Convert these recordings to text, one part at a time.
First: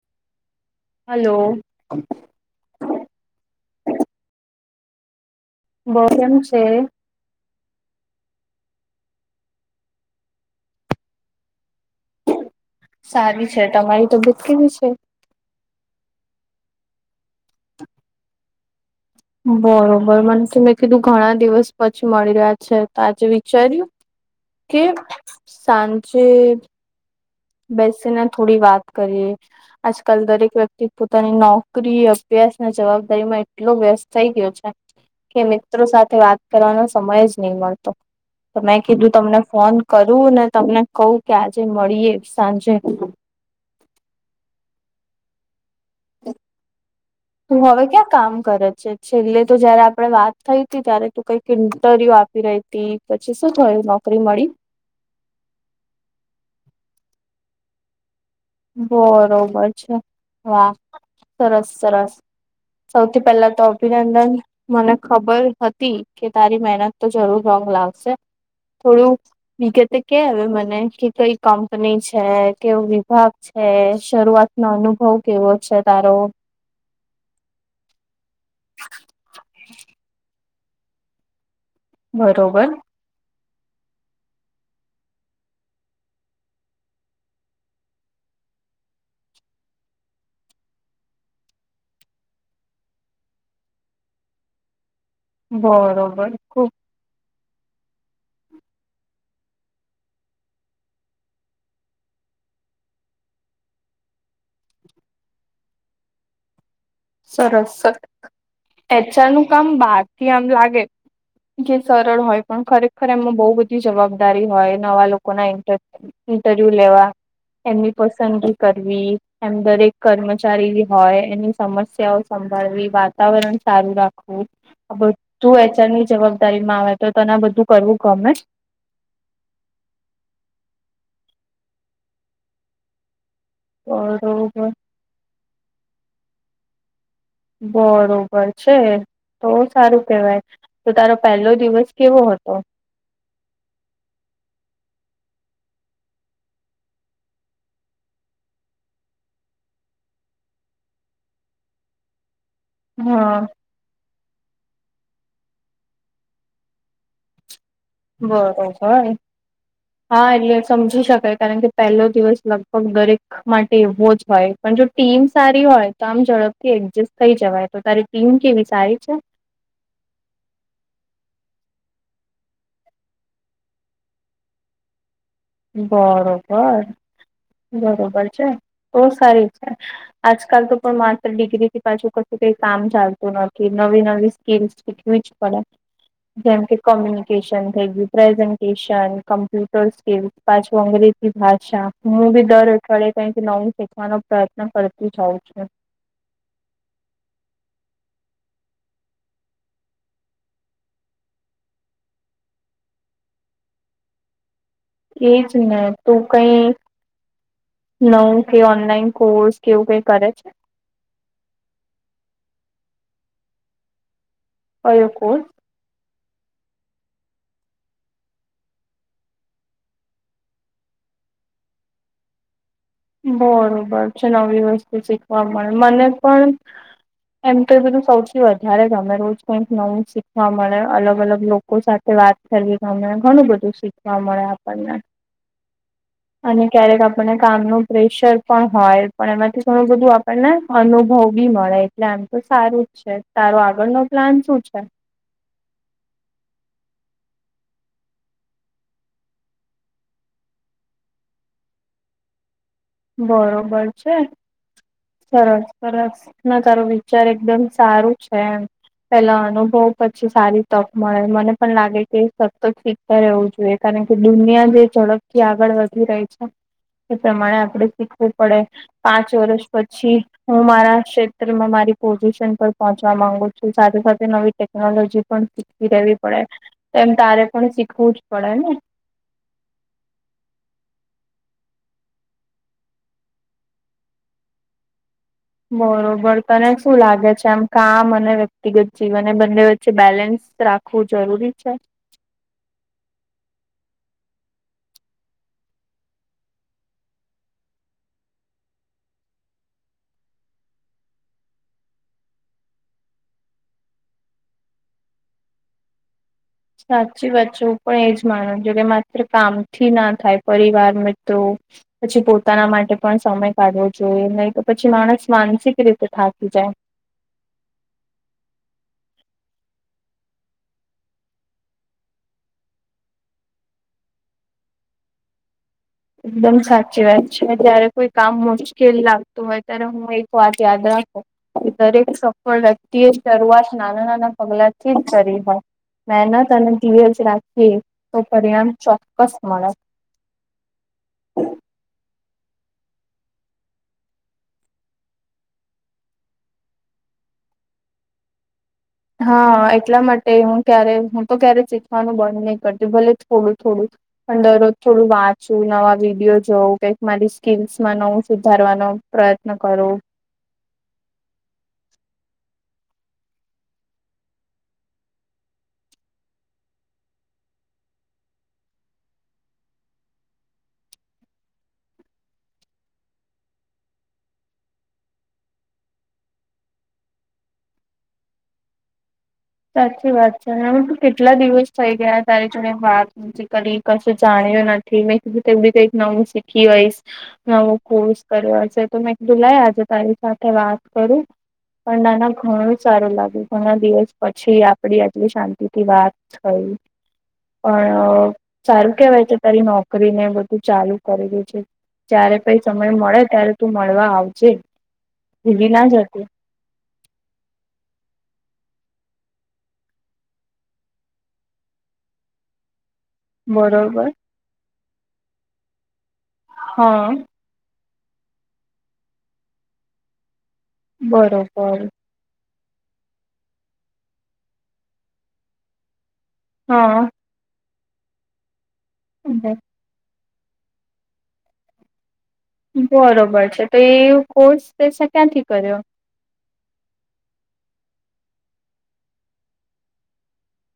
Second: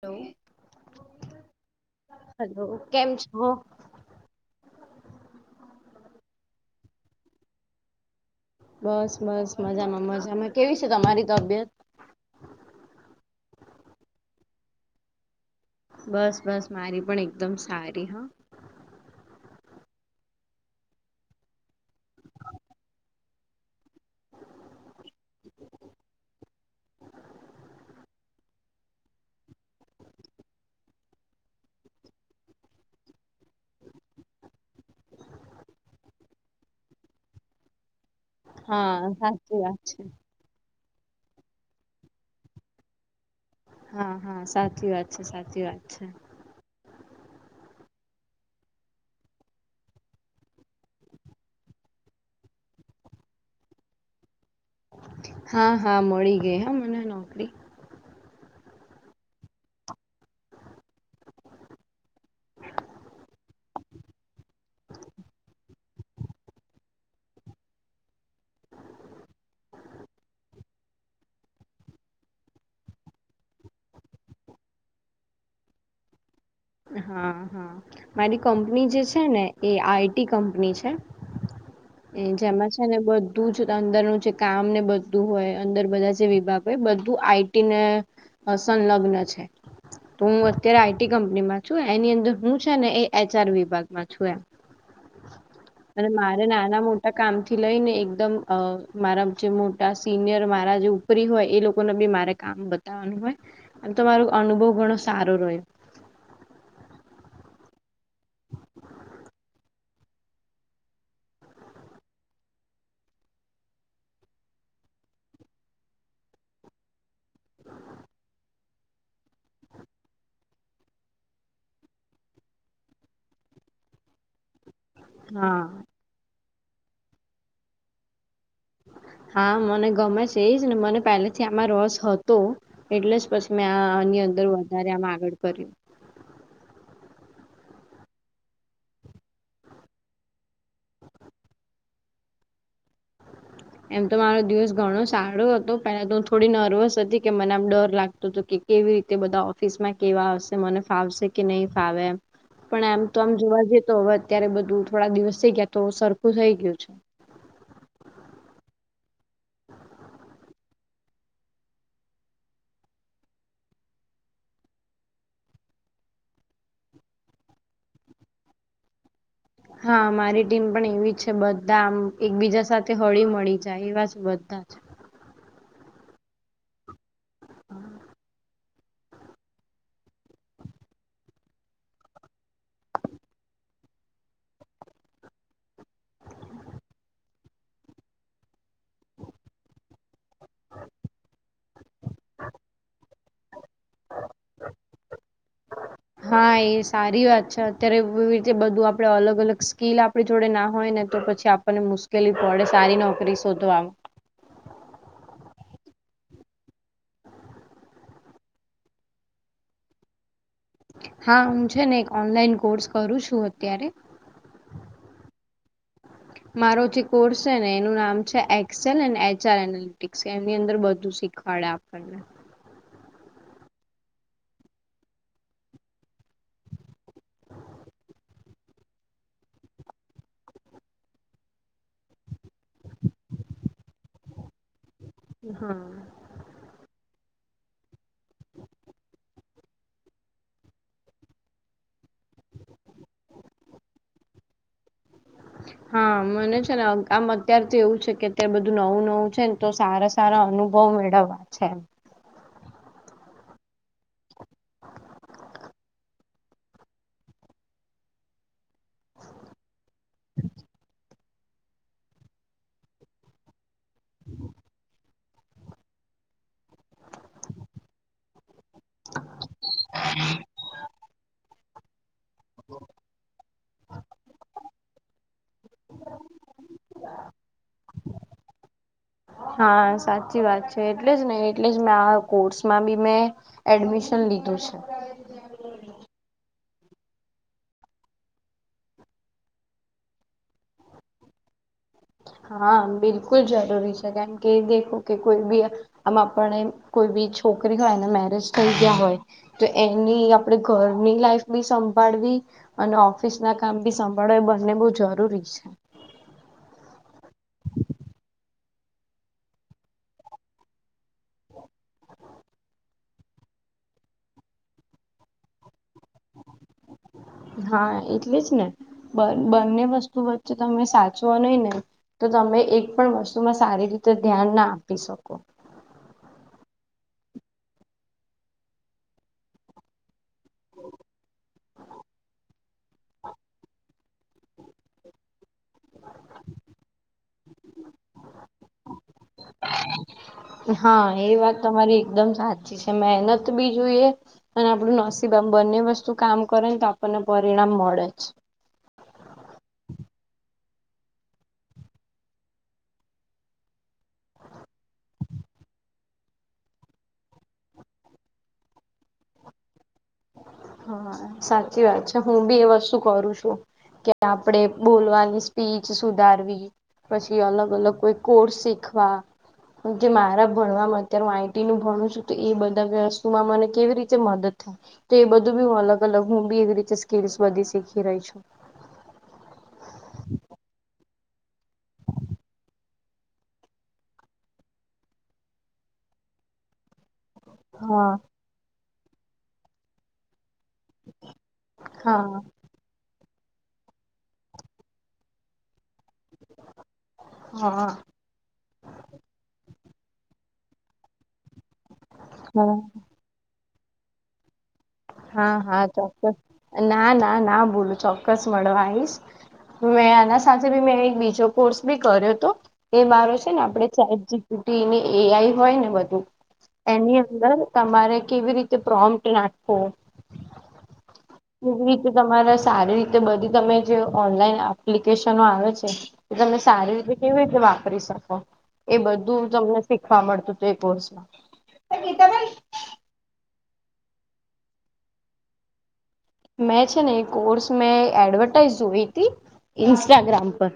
Hello hello hello કેમ છો? કેમ છે? બસ બસ મજામાં મજામાં કેવી છે તમારી તબિયત? સારી છે તમારી તબિયત કેવી છે? બસ બસ મારી પણ એકદમ સારી હા બરોબર મને ત મેં કીધું ઘણા દિવસ પછી મળી રહ્યા છે તો આજે વિચાર્યું કે સાંજે બેસ ના થોડી વાત કરીએ આજકાલ દરેક વ્યક્તિ પોતાની નોકરી અભ્યાસ અને જવાબદારી માં એટલો વ્યસ્ત થઇ ગયો છે. કે મિત્રો સાથે વાત કરવાનો સમય જ નહીં મળતો તો મેં હા કીધું તમને સાચી ફોન વાત છે. કરું ને તમને કહ કે આજે મળીએ સાંજે હા હા સાચી વાત છે સાચી વાત છે તું હવે ક્યાં કામ કરે છે છેલ્લે તો જયારે આપડે વાત થઈ હતી ત્યારે તું કંઈક ઇન્ટરવ્યુ આપી રહી પછી શું થયું નોકરી મળી? હા હા મળી ગઈ હ મને નોકરી બરોબર છે હા સરસ સરસ સૌથી પહેલા તો અભિનંદન. મને ખબર હતી કે તારી મહેનત તો જરૂર રંગ લાવશે થોડું વિગતે કે હ મને કે કઈ કંપની છે કેવ વિભાગ છે શરૂઆત નો અનુભવ કેવો છે તારો? હા હા મારી કંપની જે છે ને એ આઈટી કંપની છે. એ બરોબર જમા છે ને બ બધું છે અંદરનું જે કામ ને બધું હોય અંદર બધા જે વિભાગ હોય બધું આઈટીને સંલગ્ન છે તો હું અત્યારે આઈટી કંપનીમાં છું એની અંદર હું છે ને એ એચઆર વિભાગમાં છું એમ. અને બરોબર મારે ખુબ નાના મોટા કામ થી લઈ ને એકદમ મારા જે મોટા સિનિયર મારા જે નોકરી હોય એ લોકોને બી મારે કામ બતાવવાનું હોય એમ તમારો અનુભવ ઘણો સારો રહ્યો. સરસ એચઆર નું કામ બારથી આમ લાગે કે સરળ હોય પણ ખરેખર એમમાં બહુ બધી જવાબદારી હોય નવા લોકો ના ઇન્ટર ઇન્ટરવ્યુ લેવા એમની પસંદગી કરવી એમ દરેક કર્મચારી હોય એની સમસ્યાઓ સંભાળવી વાતાવરણ સારું રાખવું આ હા બધું એચારની જવાબ માં આવે તો તને બધું કરવું ગમે? હા મને ગમે છે એજ ને મને પહેલેથી આમાં રસ હતો. એટલે જ પછી મેં આ આની અંદર બરોબર વધારે આમ આગળ કર્યું બરોબર છે તો સારું કેહેવાય તો તારો પહેલો દિવસ કેવો હતો? [inaudible] [inaudible] એમ તો મારો દિવસ ઘણો સારો હતો પેલા તો હું થોડી નર્વસ હતી કે મને આમ ડર લાગતો હતો કે કેવી રીતે બધા ઓફિસ માં કેવા આવશે મને ફાવશે કે નહીિ ફાવેમ પણ આમ તો આમ હા જોવા જઈ તો હવે અત્યારે બધું થોડા દિવસ થઈ ગયા તો સરખું થઈ ગયું છે. બરોબર. હા એટલે સમજી શકાય કારણ કે પહેલો દિવસ લગભગ દરેક માટે એવો જ હોય પણ જો ટીમ સારી હોય તો આમ ઝડપથી એક્જસ્ટ થઈ જવાય તો તારી એમ કેવી સારી છે? હા મારી ટીમ પણ એવી છે બધા આમ એકબીજા સાથે હળી મળી જાય એવા બધા બરોબર બરોબર છે બહ સારી છે આજકાલ તો પણ માત્ર ડિગ્રી થી પાછું કશું કઈ કામ ચાલતું નથી નવી નવી સ્કીમ શીખવી [inaudible] જેમ કે કોમ્યુનિકેશન થઈ ગયું પ્રેઝન્ટેશન કમ્પ્યુટર સ્કીલ પાછ અંગ્રેજી ભાષા મુું બી દર અઠળે ક નઉ શ ો પ્રયત્ન કરતી જઉં છું હા એ સારી વાત છે અત્યારે એવી રીતે બધું આપડે અલગ અલગ સ્કીલ આપ આપડી જોડે ના હોય ને તો પછી આપણને મુશ્કેલી પડે સારી નોકરી શોધો આવે એ જ ને તું કઈ નવું કે ઓનલાઈન કોર્સ કેવું કઈ કરે છે હા હું છે ને એક ઓનલાઈન કોર્સ કરું છું અત્યારે ક કણ મારો જે કોર્સ છે ને એનું નામ છે એક્સેલ એ એચ આર એનાલટિક્સ એની અંદર બધું શીખવાડે આપ [inaudible] બરોબર છે નવી વસ્તુ શીખવા મળે મને પણ એમ તો એ બધું સૌથી વધારે જ ગમે રોજ કઈક નવું શીખવા મળે અલગ અલગ લોકો લોકો સાથે વાત કરવી ગમને ઘણું બધું શીખવા મળે આપણને હા અને ક્યારેક આપણને કામનું પ્રેશર પણ હોય પણ એમાંથી ઘણું બધું આપણને અનુભવ બી મળે એટલે આમ તો સારું તારો આગળનોો પ્લાન શું છે હા મને છે ને આમ અત્યાર તોથી એવું છે કે અત્યારે બધું નવું નવું છે ને તો સારા સારા અનુભવ મેળવવા છે એમ બરોબર છે સરસ સરસ ના તારો વિચાર એકદમ સારું છે એમ પેલા અનુભવ પછી સારી તક મળે મને પણ લાગે કે સતત ઠીકતા રહેવું જોઈએ કારણ કે દુનિયા જે ઝડપથી આગળ વધી રહી છે એ પ્રમાણે આપડે શીખવું પડે પાંચ વર્ષ પછી હું મારા ક્ષેત્રમાં મારી પોઝિશન પર પહોંચવા માંગુ છ સાથે સાથે નવી ટેકનોલોજી પણ શીખવી રહેેવી પડે એમ તારે પણ શીખવું જ પડે ને હા સાચી વાત છે એટલે જ ને એટલે જ મે આ કોર્સમાં બી મેં એડમિશન લીધું છે બરોબર તને શું લાગે છે આમ કામ અને વ્યક્તિગત જીવન એ બંને વચ્ચે બેલેન્સ રાખ આખું જરૂરી છે હા બિલકુલ જરૂરી છે કેમ કે દેખો કે કોઈ બી આમ આપને કોઈ બી છોકરી હોય ને મેરેજ થઈ ગયા હોય તો એની આપણેે ઘરની લાઈફ બી સંભાળવી અને ઓફિસ ના કામ ભી સંભાળો એ બંને બહ જરૂરી છે સાચી વાત છે હું પણ એજ માનું છું કે માત્ર કામથી ના થાય પરિવાર મ તો્રો પછી પોતાના માટે પણ સમય કાઢવો જોઈએ નહી તો પછી માણસ માનસિક રીતે થાકી જાય હા એટલે જ ને બંને વસ્તુ વચ્ચે તમે સાચવા નહી ને તો તમે એક પણ વસ્તુમાં સારી રીતે ધ્યાન ના આપી શકો એકદમ સાચી વાત છે, જયારે કોઈ કામ મુશ્કેલ લાગતું હોય ત્યારે હું એક વાત યાદ રાખુ દરેક સફળ વ્યક્તિ એ શરૂઆત નાના નાના પગલાથી જ કરી હોય. મહેનત અને દવેસ રાખીએ તો પરિણામ ચોક્કસ મળે હા એ વાત તમારી એકદમ સાચી છે મહેનત બી જોઈએ અને આપણું નસીબ આમ બંને વસ્તુ કામ કરે ને તો આપણને પરિણામ મળે જ હા એટલા માટે હું ક્યારે હું તો ક્યારે શીખવાનું બંધ નહી કરતી ભલે થોડું થોડું પણ દરરોજ થોડું વાંચવું નવા વિડીિયો જોવું કઈક મારી સ્કીલસમાં નવું સુધારવાનું પ્રયત્ન કરો હા સાચી વાત છે હું બી એ વસ્તુ કરું છુ. કે આપડણે બોલવાની સ્પીચ સુધારવી પછી અલગ અલગ કોઈ કોર્સ શીખવા. કે મારા ભણવામાં અત્યારે હું આઈટી નું ભણું છુ. તો એ બધા વસ્તુમાં મને કેવી રીતે મદદ તો એ બધું બી હ અલગ અલગ હું બીવી રીતે સ્કી બધી શીખી રહી છુ. સાચી વાત છે અનેમ તું કેટલા દિવસ થઈ ગયા તારી જોડે વાત જ ક કશું જાણ્યું નથી મેં કીધુંવી કંઈક નવું શીખી હોઈશ નવો હા કોર્સ કર્યો હશે તો મેં જુલાઈ આજે તારી સાથે વાત. કરું પણ નાના હા ઘણું સારું લાગ્યુ, ઘણા દિવસ પછી આપડી આટલી શાંતિથી વાત થઈ, હા પણ સારું કેવાય કે તારી નોકરી ને બધું ચાલુ કરલ્યું છે. જારે પઈ હા સમય મળે ત્યારે તું મળવા આવજે હા ભૂલી હા, ના જતી ચોક્કસ ના ના ના ભોલું ચોક્કસ મળવા આવીઈશ મેં આના સાથે બી મેં એક બીજો કોર્સ બી કર્યો હતો એ મારો ને આપણે બરોબર ચેી એઆઈ હોય ને બધું હા એની અંદર તમારે કેવી રીતે પ્રોમ્ટ નાખવો કેવી બરોબર. રીતે તમારે સારી રીતે બધી તમે જે ઓનલાઈન એપ્લિકેશનો આવે છે. કે તમે સારી હા રીતે કેવી રીતે વાપરી શકો એ બધું તમને શખ. મ કોર્સમાં. બરોબર છે, તો એ કોર્સ પ ક્યાંથી કર્યો મેં છે ને એ કોર્સ મેં એડવર્ટાઈઝ જોઈ હતી ઇન્સ્ટાગ્રામ પર.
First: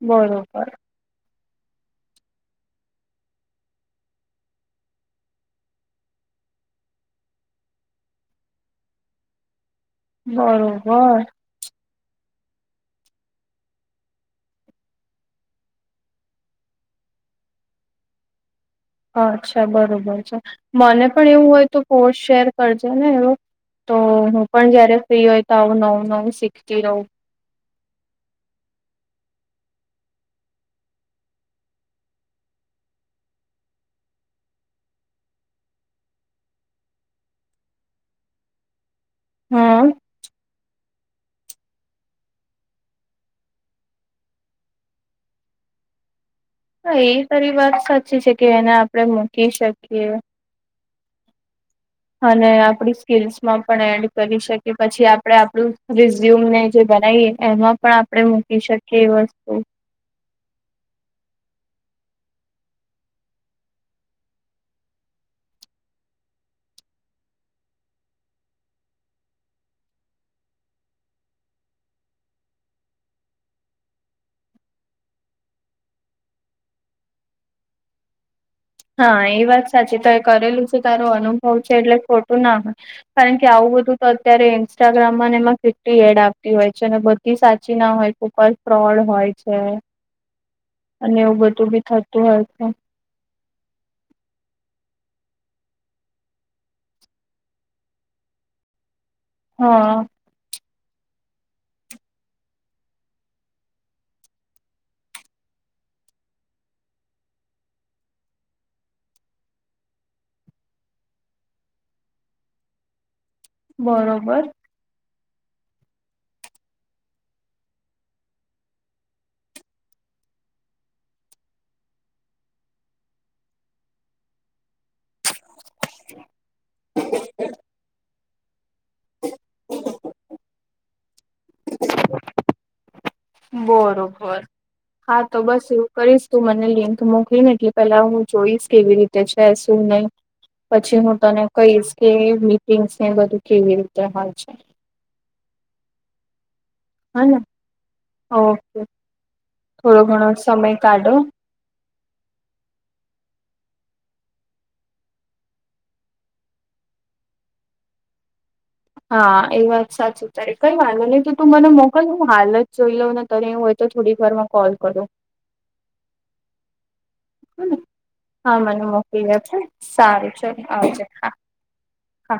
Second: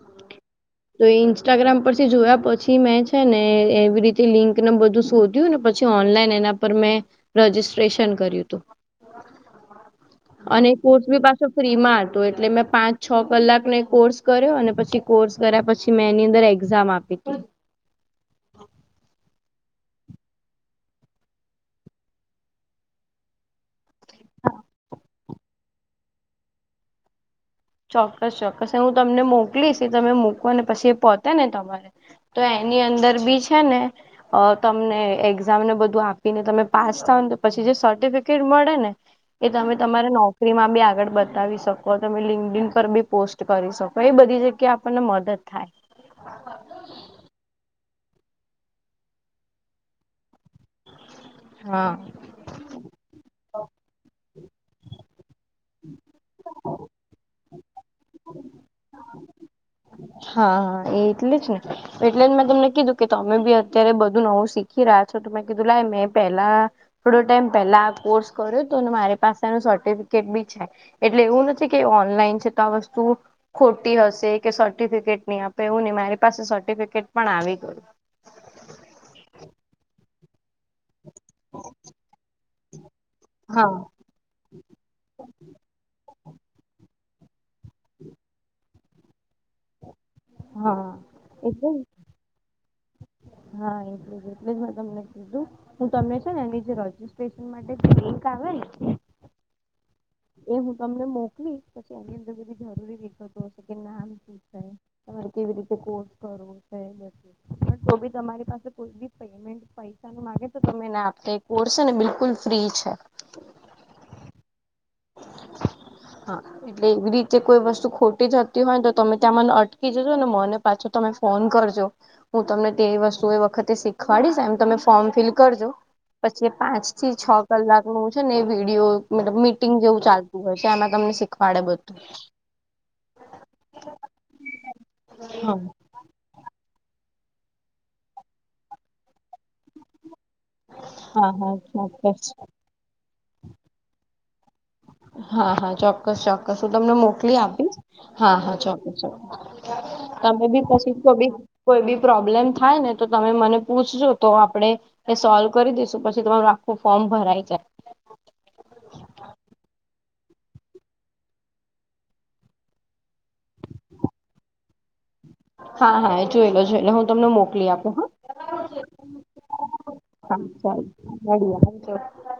બરોબર. તો ઇન્સ્ટાગ્રામ પરથી જોયા પછી મેં છેને, એવી રીતે લિંકને બધું શોધ. ને પછી ઓનલાઈન એના પર મેં રજીિસ્ટ્રેશન કર્યું હતુ અને કોર્સ બરોબર પા. ફ્રી માં હતું એટલે મેં પાંચ છ, કલાક ને કોર્સ કર્યો અને પછી કોર્સ કર્યા પછી. પછી મેં એની અંદર એક્ઝામ આપી હતી. અચ્છા બરોબર છે, મને પણ એવું હોય તો પોસ્ટ શેર કરજે ને એવો તો હું પણ જયારે ફ્રી હોય તો આવું નવું નવું શીખતી રહઉું ચોક્કસ ચોક્કસ હું તમને મોકલીશ તમે મૂકવા ને પછી એ પોહોતે ને તમારે તો એની અંદર બી છેને અ તમને એક્ઝામને બધું આપીને તમે પાસ થાવ ને તો પછી જે સર્ટિફિકેટ મળે ને એ તમે હા તમારા નોકરી માં બી આગળ બતાવી શકો તમે લિ પર બી પોસ્ટ કરી શકો એ બધી જગ્યા આપણને મદદ થાય. હા એ તારી વાત સાચી છે કે એને આપડણે મૂકી શકીએ હા. અને આપણી સ્કીલ્સ માં પણ એડ કરી શકીએ પછી આપણેે આપણું રિઝ્યુમ ને જે બનાવીએ. એમાં પણ આપણેે મૂકી શકીએ એ વસ્તુ હા હા એ એટલેજ ને એટલે જ મેં તમને કીધું કે તમે બી અત્યારે બધું નવું શીખી રહ્યા છો, તો મેં કીધું લ મેં પહેલા થોડો ટાઈમ પેલા આ કોર્સ કર્યો તો મારી પાસેનું સર્ટિફિકેટબી છે. એટલે એવું નથી કે ઓનલાઈન છે તો આ વસ્તુ ખોટી હશે કે. ેટ ન આપે એુંને મારી પાસે સર્ટિફિકેટ પણ આવી ગયું. હા એ વાત સાચી તો એ કરેલું છે, તારો અનુભવ છે એટલે ખોટુંના હોય. કારણ કે આવું હા બધું. તો અત્યારે ઇન્સ્ટાગ્રામમાંને એમાં ફિફ્ટી એડ આવતી હોય છે અને બધી સાચીના હોય ફ્રોડ હોય છે, હા. અને એવું બધું એટલે બી થતું હોય છે. હા એટલ જ એટલેજ મેં તમને કીધુ. હું તમને છેને, એની જે રજીિસ્ટ્રેશન માટે લંક આવે ને હા. એ હું તમને મોકલી પછી એની અંદર બધી જરૂરી વિગતો હશે કે ના. તમારે કેવી રીતે કોર્સ કરવો છે. પણ તો બી તમારી પાસે કોઈી પેમેન્ટ. પૈે તમેને આપ કોર્સ છે ને બિલકુલ ફ્રી છે. બરોબર. હા. એટલે એવી રીતે કોઈ વસ્તુ ખોટી જતી હોય ને તો તમે ત્યાં મને અટકી જજો ને મને પાછો તમે ફોન કરજો. હું તમને તે વસ્તુ એ વખતે શીખવાડીશ એમ તમે. ફોર્મ ફિલ કરજો પછી પાંચ થી છ કલાક નું છે ને વિડીિયો મલબ મી. જેવું ચાલતું હોય છે એમાં તમને. શીખવાડે બધું બરોબર હા તો બસ એવું. કરીશ તું મને લિન્થ મોકલી ને એટલે પેલા હું જોઈશ કેવી રીતે છે શું નહી. પછી હું હા તને હા કહીશ કે ચોક્કસ મીટિંગ્સ ને બધું કેવી રીતે હોય છે. હા હા ચોક્કસ ચોક્કસ હું તમને મોકલી હને આપીશ હા હા ઓકે ચોક્કસક્. થોડો ઘણો તમે બી સમય તો શીખો કાઢો બી કોઈ બી પ્રોબ્લેમ થાય ને તો તમે મને પૂછજો તો આપણેે એ સોલ્વ કરી દઈસુ પછી તમારું આખું ફોર્મ ભરાઈ જાય હા એ વાત સાચું તાય કઈ વાંધ નહીિ તો તું મને મોકલું હાલ જ જોઈ લઉ નથી ત્યારે એું હોય તો થોડીક વાર માં કોલ કરો હા હા જોઈેલો જોઈલે હું તમને મોકલી આપું હા મને મોકલી આપે હ સારું ચલ સ આવજે હા મળ હા